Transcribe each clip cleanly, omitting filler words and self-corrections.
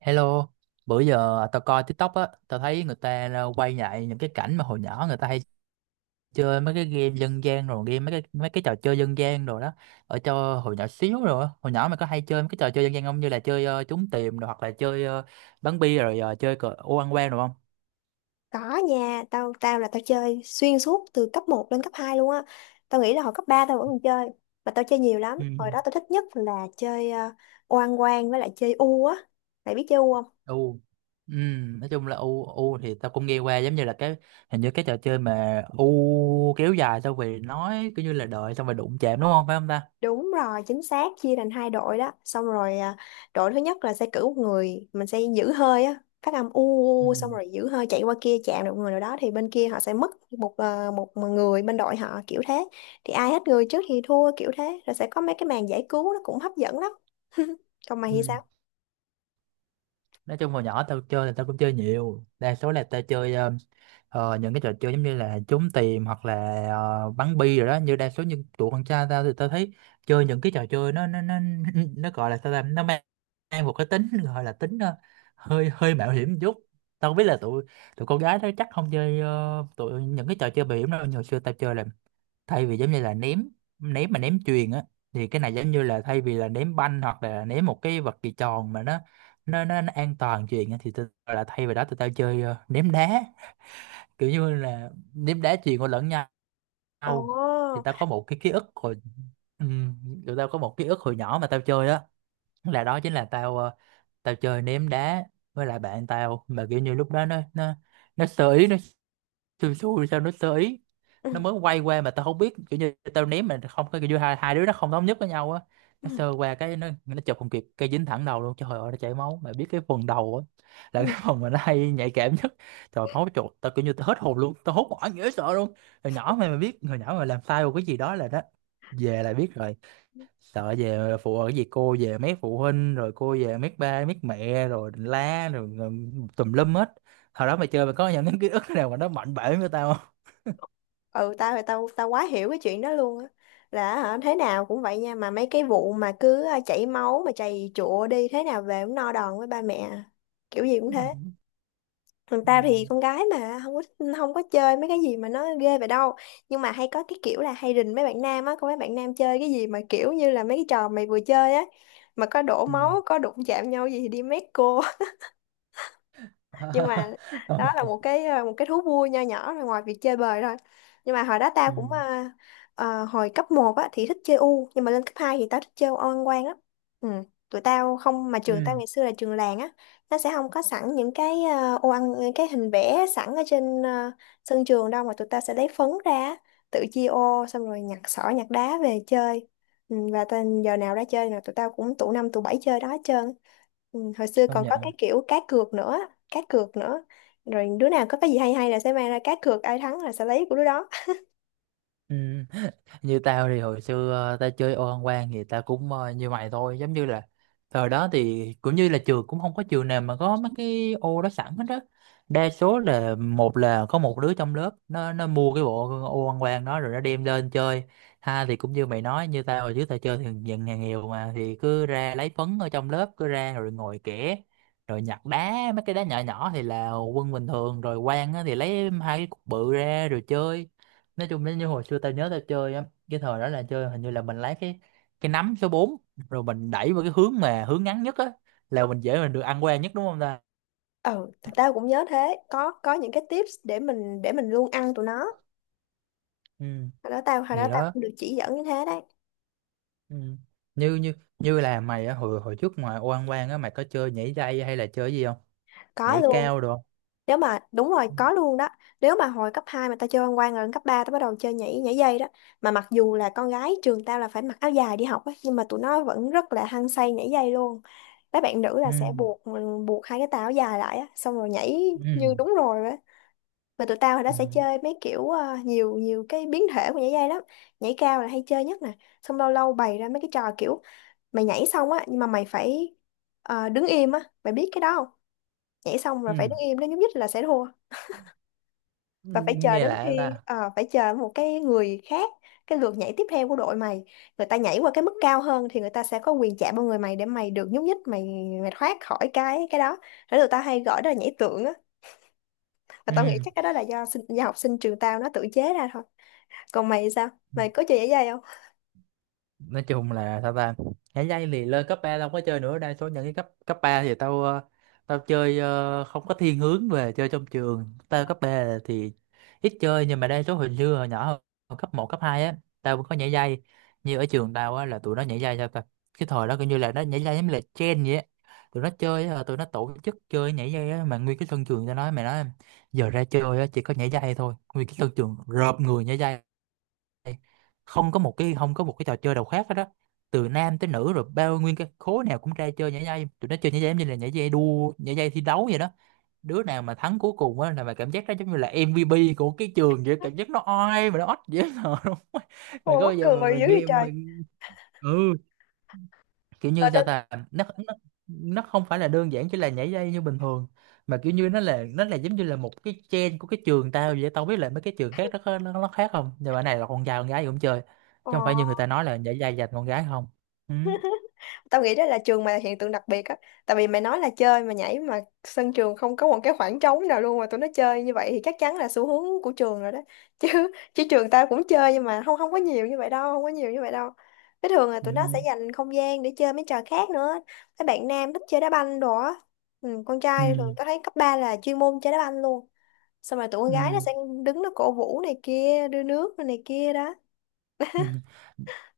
Hello, bữa giờ tao coi TikTok á, tao thấy người ta ra quay lại những cái cảnh mà hồi nhỏ người ta hay chơi mấy cái game dân gian rồi game mấy cái trò chơi dân gian rồi đó. Ở cho hồi nhỏ xíu rồi, á. Hồi nhỏ mày có hay chơi mấy cái trò chơi dân gian không, như là chơi trốn tìm rồi, hoặc là chơi bắn bi rồi chơi cờ ô ăn quan rồi không? Có nha, tao tao là tao chơi xuyên suốt từ cấp một lên cấp 2 luôn á. Tao nghĩ là hồi cấp 3 tao vẫn còn chơi, mà tao chơi nhiều lắm. Ừ. Hồi đó tao thích nhất là chơi oan quan với lại chơi u á. Mày biết chơi u không? U. Ừ, nói chung là u u thì tao cũng nghe qua, giống như là cái hình như cái trò chơi mà u kéo dài xong rồi nói kiểu như là đợi xong rồi đụng chạm, đúng không, phải không ta? Đúng rồi, chính xác, chia thành hai đội đó. Xong rồi à, đội thứ nhất là sẽ cử một người, mình sẽ giữ hơi á, phát âm u, Ừ. u, u, xong rồi giữ hơi chạy qua kia chạm được người nào đó thì bên kia họ sẽ mất một à, một người bên đội họ kiểu thế. Thì ai hết người trước thì thua kiểu thế, rồi sẽ có mấy cái màn giải cứu nó cũng hấp dẫn lắm. Còn mày thì Ừ. sao? Nói chung hồi nhỏ tao chơi là tao cũng chơi nhiều, đa số là tao chơi những cái trò chơi giống như là trốn tìm hoặc là bắn bi rồi đó, như đa số những tụi con trai. Tao thì tao thấy chơi những cái trò chơi nó nó gọi là sao ta, nó mang, mang một cái tính gọi là tính hơi hơi mạo hiểm một chút. Tao không biết là tụi tụi con gái đó chắc không chơi tụi những cái trò chơi mạo hiểm đâu. Hồi xưa tao chơi là thay vì giống như là ném ném mà ném chuyền á, thì cái này giống như là thay vì là ném banh hoặc là ném một cái vật gì tròn mà nó an toàn chuyền á, thì tôi là thay vì đó tụi tao chơi ném đá, kiểu như là ném đá chuyền qua lẫn Ồ. nhau. Thì tao có một cái ký ức hồi ừ, tụi tao có một ký ức hồi nhỏ mà tao chơi á, là đó chính là tao tao chơi ném đá với lại bạn tao, mà kiểu như lúc đó nó sơ ý, nó xui xui sao nó sơ ý, nó Ừ. mới quay qua mà tao không biết, kiểu như tao ném mà không có kiểu như hai đứa nó không thống nhất với nhau á, nó sơ qua cái nó chụp không kịp, cây dính thẳng đầu luôn. Trời ơi, nó chảy máu, mày biết cái phần đầu á là Ừ. cái phần mà nó hay nhạy cảm nhất. Trời máu chuột, tao kiểu như tao hết hồn luôn, tao hốt hoảng dễ sợ luôn. Hồi nhỏ mày mà biết, hồi nhỏ mà làm sai một cái gì đó là đó, về là biết rồi, sợ về phụ ở gì cô, về mấy phụ huynh rồi cô, về mấy ba mấy mẹ rồi đỉnh la rồi, rồi tùm lum hết. Hồi đó mày chơi mày có những cái ký ức nào mà nó mạnh bể với tao không? ừ tao thì tao tao quá hiểu cái chuyện đó luôn á, là hả, thế nào cũng vậy nha mà mấy cái vụ mà cứ chảy máu mà chày chụa đi thế nào về cũng no đòn với ba mẹ à. Kiểu gì cũng Ừ. thế. Còn tao thì Ừ. con gái mà không có, không có chơi mấy cái gì mà nó ghê vậy đâu, nhưng mà hay có cái kiểu là hay rình mấy bạn nam á, có mấy bạn nam chơi cái gì mà kiểu như là mấy cái trò mày vừa chơi á mà có đổ Ừ. máu có đụng chạm nhau gì thì đi mét cô. Nhưng mà đó là Công- một cái một cái thú vui nho nhỏ rồi ngoài việc chơi bời thôi. Nhưng mà hồi đó tao ừ, cũng hồi cấp một á thì thích chơi u, nhưng mà lên cấp 2 thì tao thích chơi oan quan á. Ừ. Tụi tao không, mà trường tao ừ. ngày xưa là trường làng á, nó sẽ không có sẵn những cái ô ăn, những cái hình vẽ sẵn ở trên sân trường đâu, mà tụi tao sẽ lấy phấn ra á, tự chia ô xong rồi nhặt sỏi nhặt đá về chơi. Ừ. Và tên giờ nào ra chơi là tụi tao cũng tụ năm tụ bảy chơi đó hết trơn. Ừ, hồi xưa Công còn có nhận. cái kiểu cá cược nữa, cá cược nữa, rồi đứa nào có cái gì hay hay là sẽ mang ra cá cược, ai thắng là sẽ lấy của đứa đó. Ừ. Như tao thì hồi xưa tao chơi ô ăn quan thì tao cũng như mày thôi, giống như là thời đó thì cũng như là trường, cũng không có trường nào mà có mấy cái ô đó sẵn hết đó. Đa số là một là có một đứa trong lớp nó mua cái bộ ô ăn quan đó rồi nó đem lên chơi. Ha, thì cũng như mày nói, như tao hồi trước tao chơi thì dần nhà nghèo mà, thì cứ ra lấy phấn ở trong lớp, cứ ra rồi ngồi kẻ, rồi nhặt đá mấy cái đá nhỏ nhỏ thì là quân bình thường, rồi quan á thì lấy hai cái cục bự ra rồi chơi. Nói chung nếu như hồi xưa tao nhớ tao chơi á, cái thời đó là chơi hình như là mình lấy cái nắm số bốn, rồi mình đẩy vào cái hướng mà hướng ngắn nhất á, là mình dễ mình được ăn qua nhất, đúng không ta? Ừ, thì tao cũng nhớ thế, có những cái tips để mình luôn ăn tụi nó. Ừ. Hồi đó tao hồi đó Thì tao đó. cũng được chỉ dẫn như thế đấy. Ừ. như như như là mày á, hồi hồi trước ngoài oan oan á, mày có chơi nhảy dây hay là chơi gì không? Có Nhảy luôn. cao được không? Nếu mà đúng rồi, có luôn đó. Nếu mà hồi cấp 2 mà tao chơi văn quan rồi lên cấp 3 tao bắt đầu chơi nhảy nhảy dây đó. Mà mặc dù là con gái trường tao là phải mặc áo dài đi học ấy, nhưng mà tụi nó vẫn rất là hăng say nhảy dây luôn. Mấy bạn nữ Ừ. là sẽ buộc buộc hai cái tà áo dài lại á, xong rồi nhảy Ừ. như đúng rồi. Mà tụi tao hồi đó Ừ. sẽ chơi mấy kiểu nhiều nhiều cái biến thể của nhảy dây lắm. Nhảy cao là hay chơi nhất nè. Xong lâu lâu bày ra mấy cái trò kiểu mày nhảy xong á, nhưng mà mày phải đứng im á, mày biết cái đó không? Nhảy xong rồi phải Ừ, đứng im, nếu nhúc nhích là sẽ thua, ừ. và phải chờ Nghe đến lạ khi ta. Phải chờ một cái người khác, cái lượt nhảy tiếp theo của đội mày, người ta nhảy qua cái mức cao hơn thì người ta sẽ có quyền chạm vào người mày để mày được nhúc nhích, mày mày thoát khỏi cái đó. Thế tụi tao hay gọi đó là nhảy tượng á, và tao nghĩ Ừ. chắc cái đó là do học sinh trường tao nó tự chế ra thôi. Còn mày thì sao? Ừ. Mày có chơi giải dây không? Nói chung là sao ta, nhảy dây thì lên cấp 3 tao không có chơi nữa, đa số những cái cấp cấp 3 thì tao tao chơi không có thiên hướng về chơi trong trường, tao cấp 3 thì ít chơi. Nhưng mà đa số hồi xưa hồi nhỏ, hồi cấp một cấp 2 á, tao cũng có nhảy dây. Như ở trường tao á là tụi nó nhảy dây sao ta, cái thời đó coi như là nó nhảy dây giống như là trend vậy á. Tụi nó chơi á, tụi nó tổ chức chơi nhảy dây á, mà nguyên cái sân trường, tao nói mày nói, giờ ra chơi á chỉ có nhảy dây thôi, nguyên cái sân trường rợp người nhảy dây. Không có một cái không có một cái trò chơi nào khác hết đó, từ nam tới nữ rồi bao nguyên cái khối nào cũng ra chơi nhảy dây. Tụi nó chơi nhảy dây giống như là nhảy dây đua, nhảy dây thi đấu vậy đó. Đứa nào mà thắng cuối cùng á, là mà cảm giác đó giống như là MVP của cái trường vậy, cảm giác nó oai mà nó ót dễ sợ luôn. Mày có Ôi bao mắc giờ mà cười mày dữ vậy nghe trời. mình, ừ, kiểu Và như sao tao. ta, nó không phải là đơn giản chỉ là nhảy dây như bình thường, mà kiểu như nó là giống như là một cái trend của cái trường tao vậy. Tao không biết là mấy cái trường khác nó khác không, nhưng mà cái này là con trai con gái gì cũng chơi, chứ Ờ, không phải như người ta nói là nhảy dây dành con gái không. Ừ. tao nghĩ đó là trường mày là hiện tượng đặc biệt á. Tại vì mày nói là chơi mà nhảy mà sân trường không có một cái khoảng trống nào luôn mà tụi nó chơi như vậy thì chắc chắn là xu hướng của trường rồi đó. Chứ chứ trường tao cũng chơi nhưng mà không không có nhiều như vậy đâu, không có nhiều như vậy đâu. Cái thường là tụi nó Ừ. sẽ dành không gian để chơi mấy trò khác nữa. Mấy bạn nam thích chơi đá banh đồ á. Ừ, con trai thường Ừ. tao thấy cấp 3 là chuyên môn chơi đá banh luôn. Xong rồi tụi con Ừ. gái nó Ừ. sẽ đứng nó cổ vũ này kia, đưa nước này kia đó. Ừ.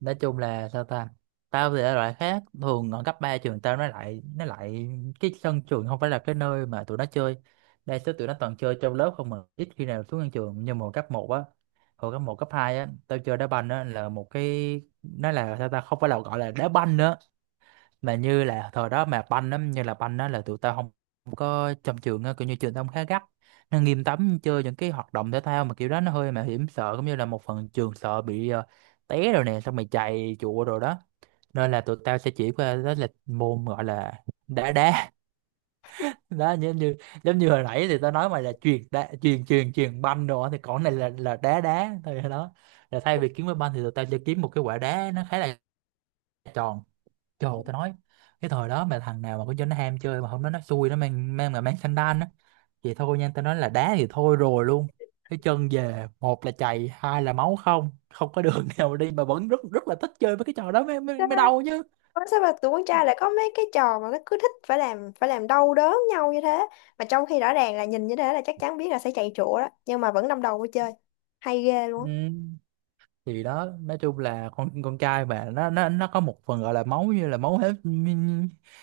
Nói chung là sao ta, tao thì ở loại khác thường, ở cấp 3 trường tao nó lại cái sân trường không phải là cái nơi mà tụi nó chơi, đa số tụi nó toàn chơi trong lớp không, mà ít khi nào xuống sân trường. Nhưng mà hồi cấp một á, hồi cấp một cấp 2 á, tao chơi đá banh á là một cái nó là sao ta, không phải là gọi là đá banh nữa, mà như là thời đó mà banh lắm, như là banh đó là tụi tao không, không có trong trường á, kiểu như trường tao cũng khá gắt, nó nghiêm cấm chơi những cái hoạt động thể thao mà kiểu đó nó hơi mạo hiểm, sợ cũng như là một phần trường sợ bị té rồi nè, xong mày chạy chùa rồi đó. Nên là tụi tao sẽ chỉ qua đó là môn gọi là đá đá. Đó giống như, giống như hồi nãy thì tao nói mày là chuyền đá, chuyền chuyền chuyền banh đồ á, thì còn này là đá đá thôi đó, là thay vì kiếm cái banh thì tụi tao sẽ kiếm một cái quả đá, nó khá là tròn. Trời tao nói, cái thời đó mà thằng nào mà có cho nó ham chơi mà không nói, nó xui nó mang mang mà mang sandal á, thì thôi nha, tao nói là đá thì thôi rồi luôn, cái chân về một là chày hai là máu, không không có đường nào đi, mà vẫn rất rất là thích chơi với cái trò đó mới mới, Sao, mới đau chứ. ủa sao mà tụi con trai lại có mấy cái trò mà nó cứ thích phải làm đau đớn nhau như thế, mà trong khi rõ ràng là nhìn như thế là chắc chắn biết là sẽ chạy chỗ đó nhưng mà vẫn đâm đầu vô chơi, hay ghê luôn Ừ. á. Thì đó, nói chung là con trai mà nó có một phần gọi là máu, như là máu hết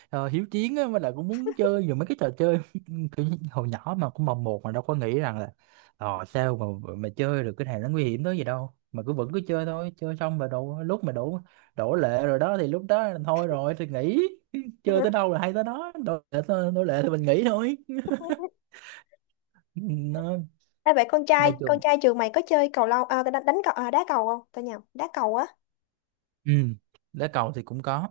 ờ, hiếu chiến á, với lại cũng muốn chơi dù mấy cái trò chơi kiểu như hồi nhỏ mà cũng mồng một mà đâu có nghĩ rằng là sao mà chơi được cái này nó nguy hiểm tới gì đâu mà cứ vẫn cứ chơi thôi. Chơi xong mà đổ, lúc mà đổ đổ lệ rồi đó thì lúc đó là thôi rồi, thì nghỉ. Chơi tới đâu là hay tới đó, đổ lệ. Đổ lệ thì mình nghỉ thôi. Nó Ê, vậy nói con chung. trai trường mày có chơi cầu lông à, đánh cầu à, đá cầu không, tao nhầm, đá cầu á. Ừ, đá cầu thì cũng có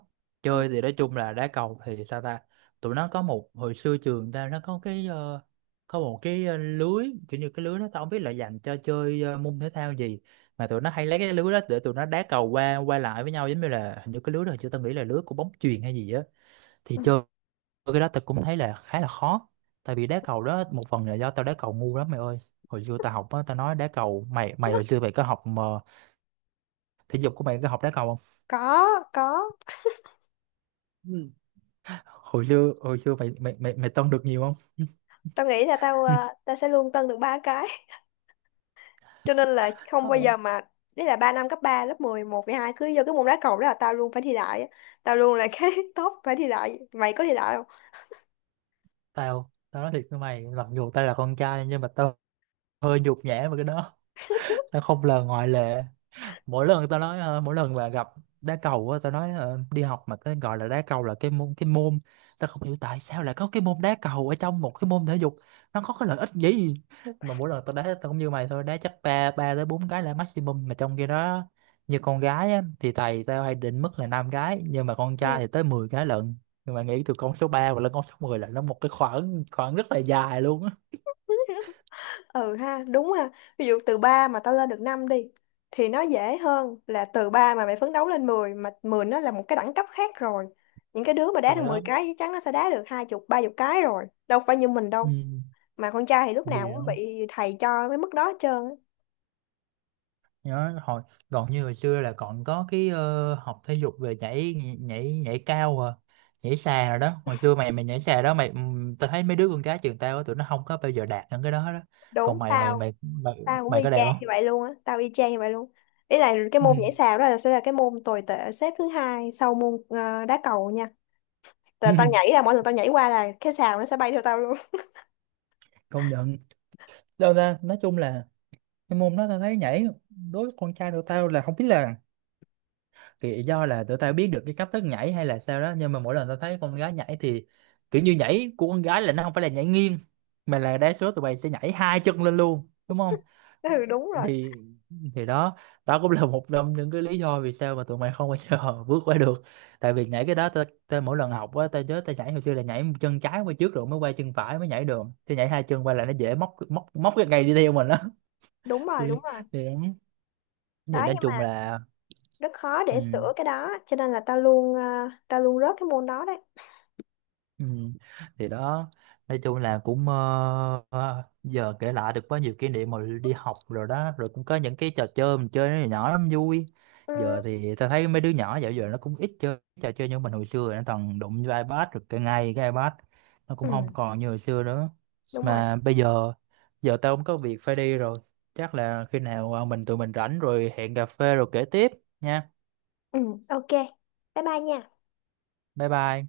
Ừ. chơi. Thì nói chung là đá cầu thì sao ta, tụi nó có một hồi xưa trường ta nó có cái có một cái lưới, kiểu như cái lưới nó, tao không biết là dành cho chơi môn thể thao gì mà tụi nó hay lấy cái lưới đó để tụi nó đá cầu qua qua lại với nhau, giống như là hình như cái lưới đó chứ tao nghĩ là lưới của bóng chuyền hay gì á. Thì Ừ. chơi cái đó tao cũng thấy là khá là khó, tại vì đá cầu đó một phần là do tao đá cầu ngu lắm mày ơi. Hồi xưa tao học á, tao nói đá cầu, mày mày hồi xưa mày có học mà, thể dục của mày có học đá cầu có có, không? Hồi xưa, hồi xưa mày mày mày mày tông được nhiều không? tao nghĩ là tao Ừ. Tao sẽ luôn tân được ba cái. Cho nên là không bao Không, giờ mà, đấy là ba năm cấp 3 lớp mười một 11, hai cứ vô cái môn đá cầu đó là tao luôn phải thi đại á. Tao luôn là cái top phải thi đại, mày có thi đại tao tao nói thiệt với mày, mặc dù tao là con trai nhưng mà tao hơi nhục nhã với cái đó. Tao không là ngoại lệ. Mỗi lần tao nói mỗi lần mà gặp đá cầu á, tao nói đi học mà cái gọi là đá cầu là cái môn, tao không hiểu tại sao lại có cái môn đá cầu ở trong một cái môn thể dục, nó có cái lợi ích gì. Mà mỗi lần tao đá tao cũng như mày thôi, đá chắc ba ba tới bốn cái là maximum, mà trong khi đó như con gái á, thì thầy tao hay định mức là năm cái nhưng mà con trai không? thì tới 10 cái lận. Nhưng mà nghĩ từ con số 3 và lên con số 10 là nó một cái khoảng khoảng rất là dài luôn á. Ừ ha, đúng ha. Ví dụ từ 3 mà tao lên được 5 đi thì nó dễ hơn là từ 3 mà mày phấn đấu lên mười, mà 10 nó là một cái đẳng cấp khác rồi. Những cái đứa mà đá Thì được 10 đó. cái chắc chắn nó sẽ đá được hai chục ba chục cái rồi, đâu phải như mình đâu. Ừ. Mà con trai thì lúc Thì nào cũng đó, bị thầy cho cái mức đó hết trơn á. nhớ hồi còn, như hồi xưa là còn có cái học thể dục về nhảy nhảy nhảy cao à, nhảy xà rồi đó. Hồi xưa mày mày nhảy xà đó mày, tao thấy mấy đứa con gái trường tao á, tụi nó không có bao giờ đạt được cái đó đó. Còn Đúng. mày mày Tao mày mày, Tao cũng mày y có đạt chang như không? vậy luôn á, tao y chang như vậy luôn. Ý là cái Ừ. môn nhảy sào đó là sẽ là cái môn tồi tệ xếp thứ hai sau môn đá cầu nha. Là tao nhảy là mỗi lần tao nhảy qua là cái sào nó sẽ bay theo tao luôn. Công nhận. Đâu ra, nói chung là cái môn đó tao thấy nhảy đối với con trai tụi tao là không biết là, thì do là tụi tao biết được cái cách thức nhảy hay là sao đó, nhưng mà mỗi lần tao thấy con gái nhảy thì kiểu như nhảy của con gái là nó không phải là nhảy nghiêng, mà là đa số tụi bay sẽ nhảy hai chân lên luôn đúng không? Ừ đúng rồi, Thì, thì đó, đó cũng là một trong những cái lý do vì sao mà tụi mày không bao giờ bước qua được. Tại vì nhảy cái đó tao, tao mỗi lần học á, tao nhớ tao nhảy hồi xưa là nhảy chân trái qua trước rồi mới qua chân phải mới nhảy được, thì nhảy hai chân qua là nó dễ móc móc móc cái cây đi theo mình đó. Tôi đúng rồi. thì, thì Đó nói nhưng chung mà là, rất khó ừ. để sửa cái đó, cho nên là tao luôn tao luôn rớt cái môn đó đấy. Ừ. Thì đó, nói chung là cũng giờ kể lại được quá nhiều kỷ niệm mà đi học rồi đó, rồi cũng có những cái trò chơi mình chơi nó nhỏ lắm vui. Ừ, Giờ thì ta thấy mấy đứa nhỏ dạo giờ nó cũng ít chơi trò chơi như mình hồi xưa rồi, nó toàn đụng vô iPad, rồi cái ngay cái iPad nó cũng ừ, không còn như hồi xưa nữa. đúng rồi. Mà bây giờ, giờ tao cũng có việc phải đi rồi, chắc là khi nào ờ, mình tụi mình rảnh rồi hẹn cà phê rồi kể tiếp nha. Ừ, ok, bye bye nha. Bye bye.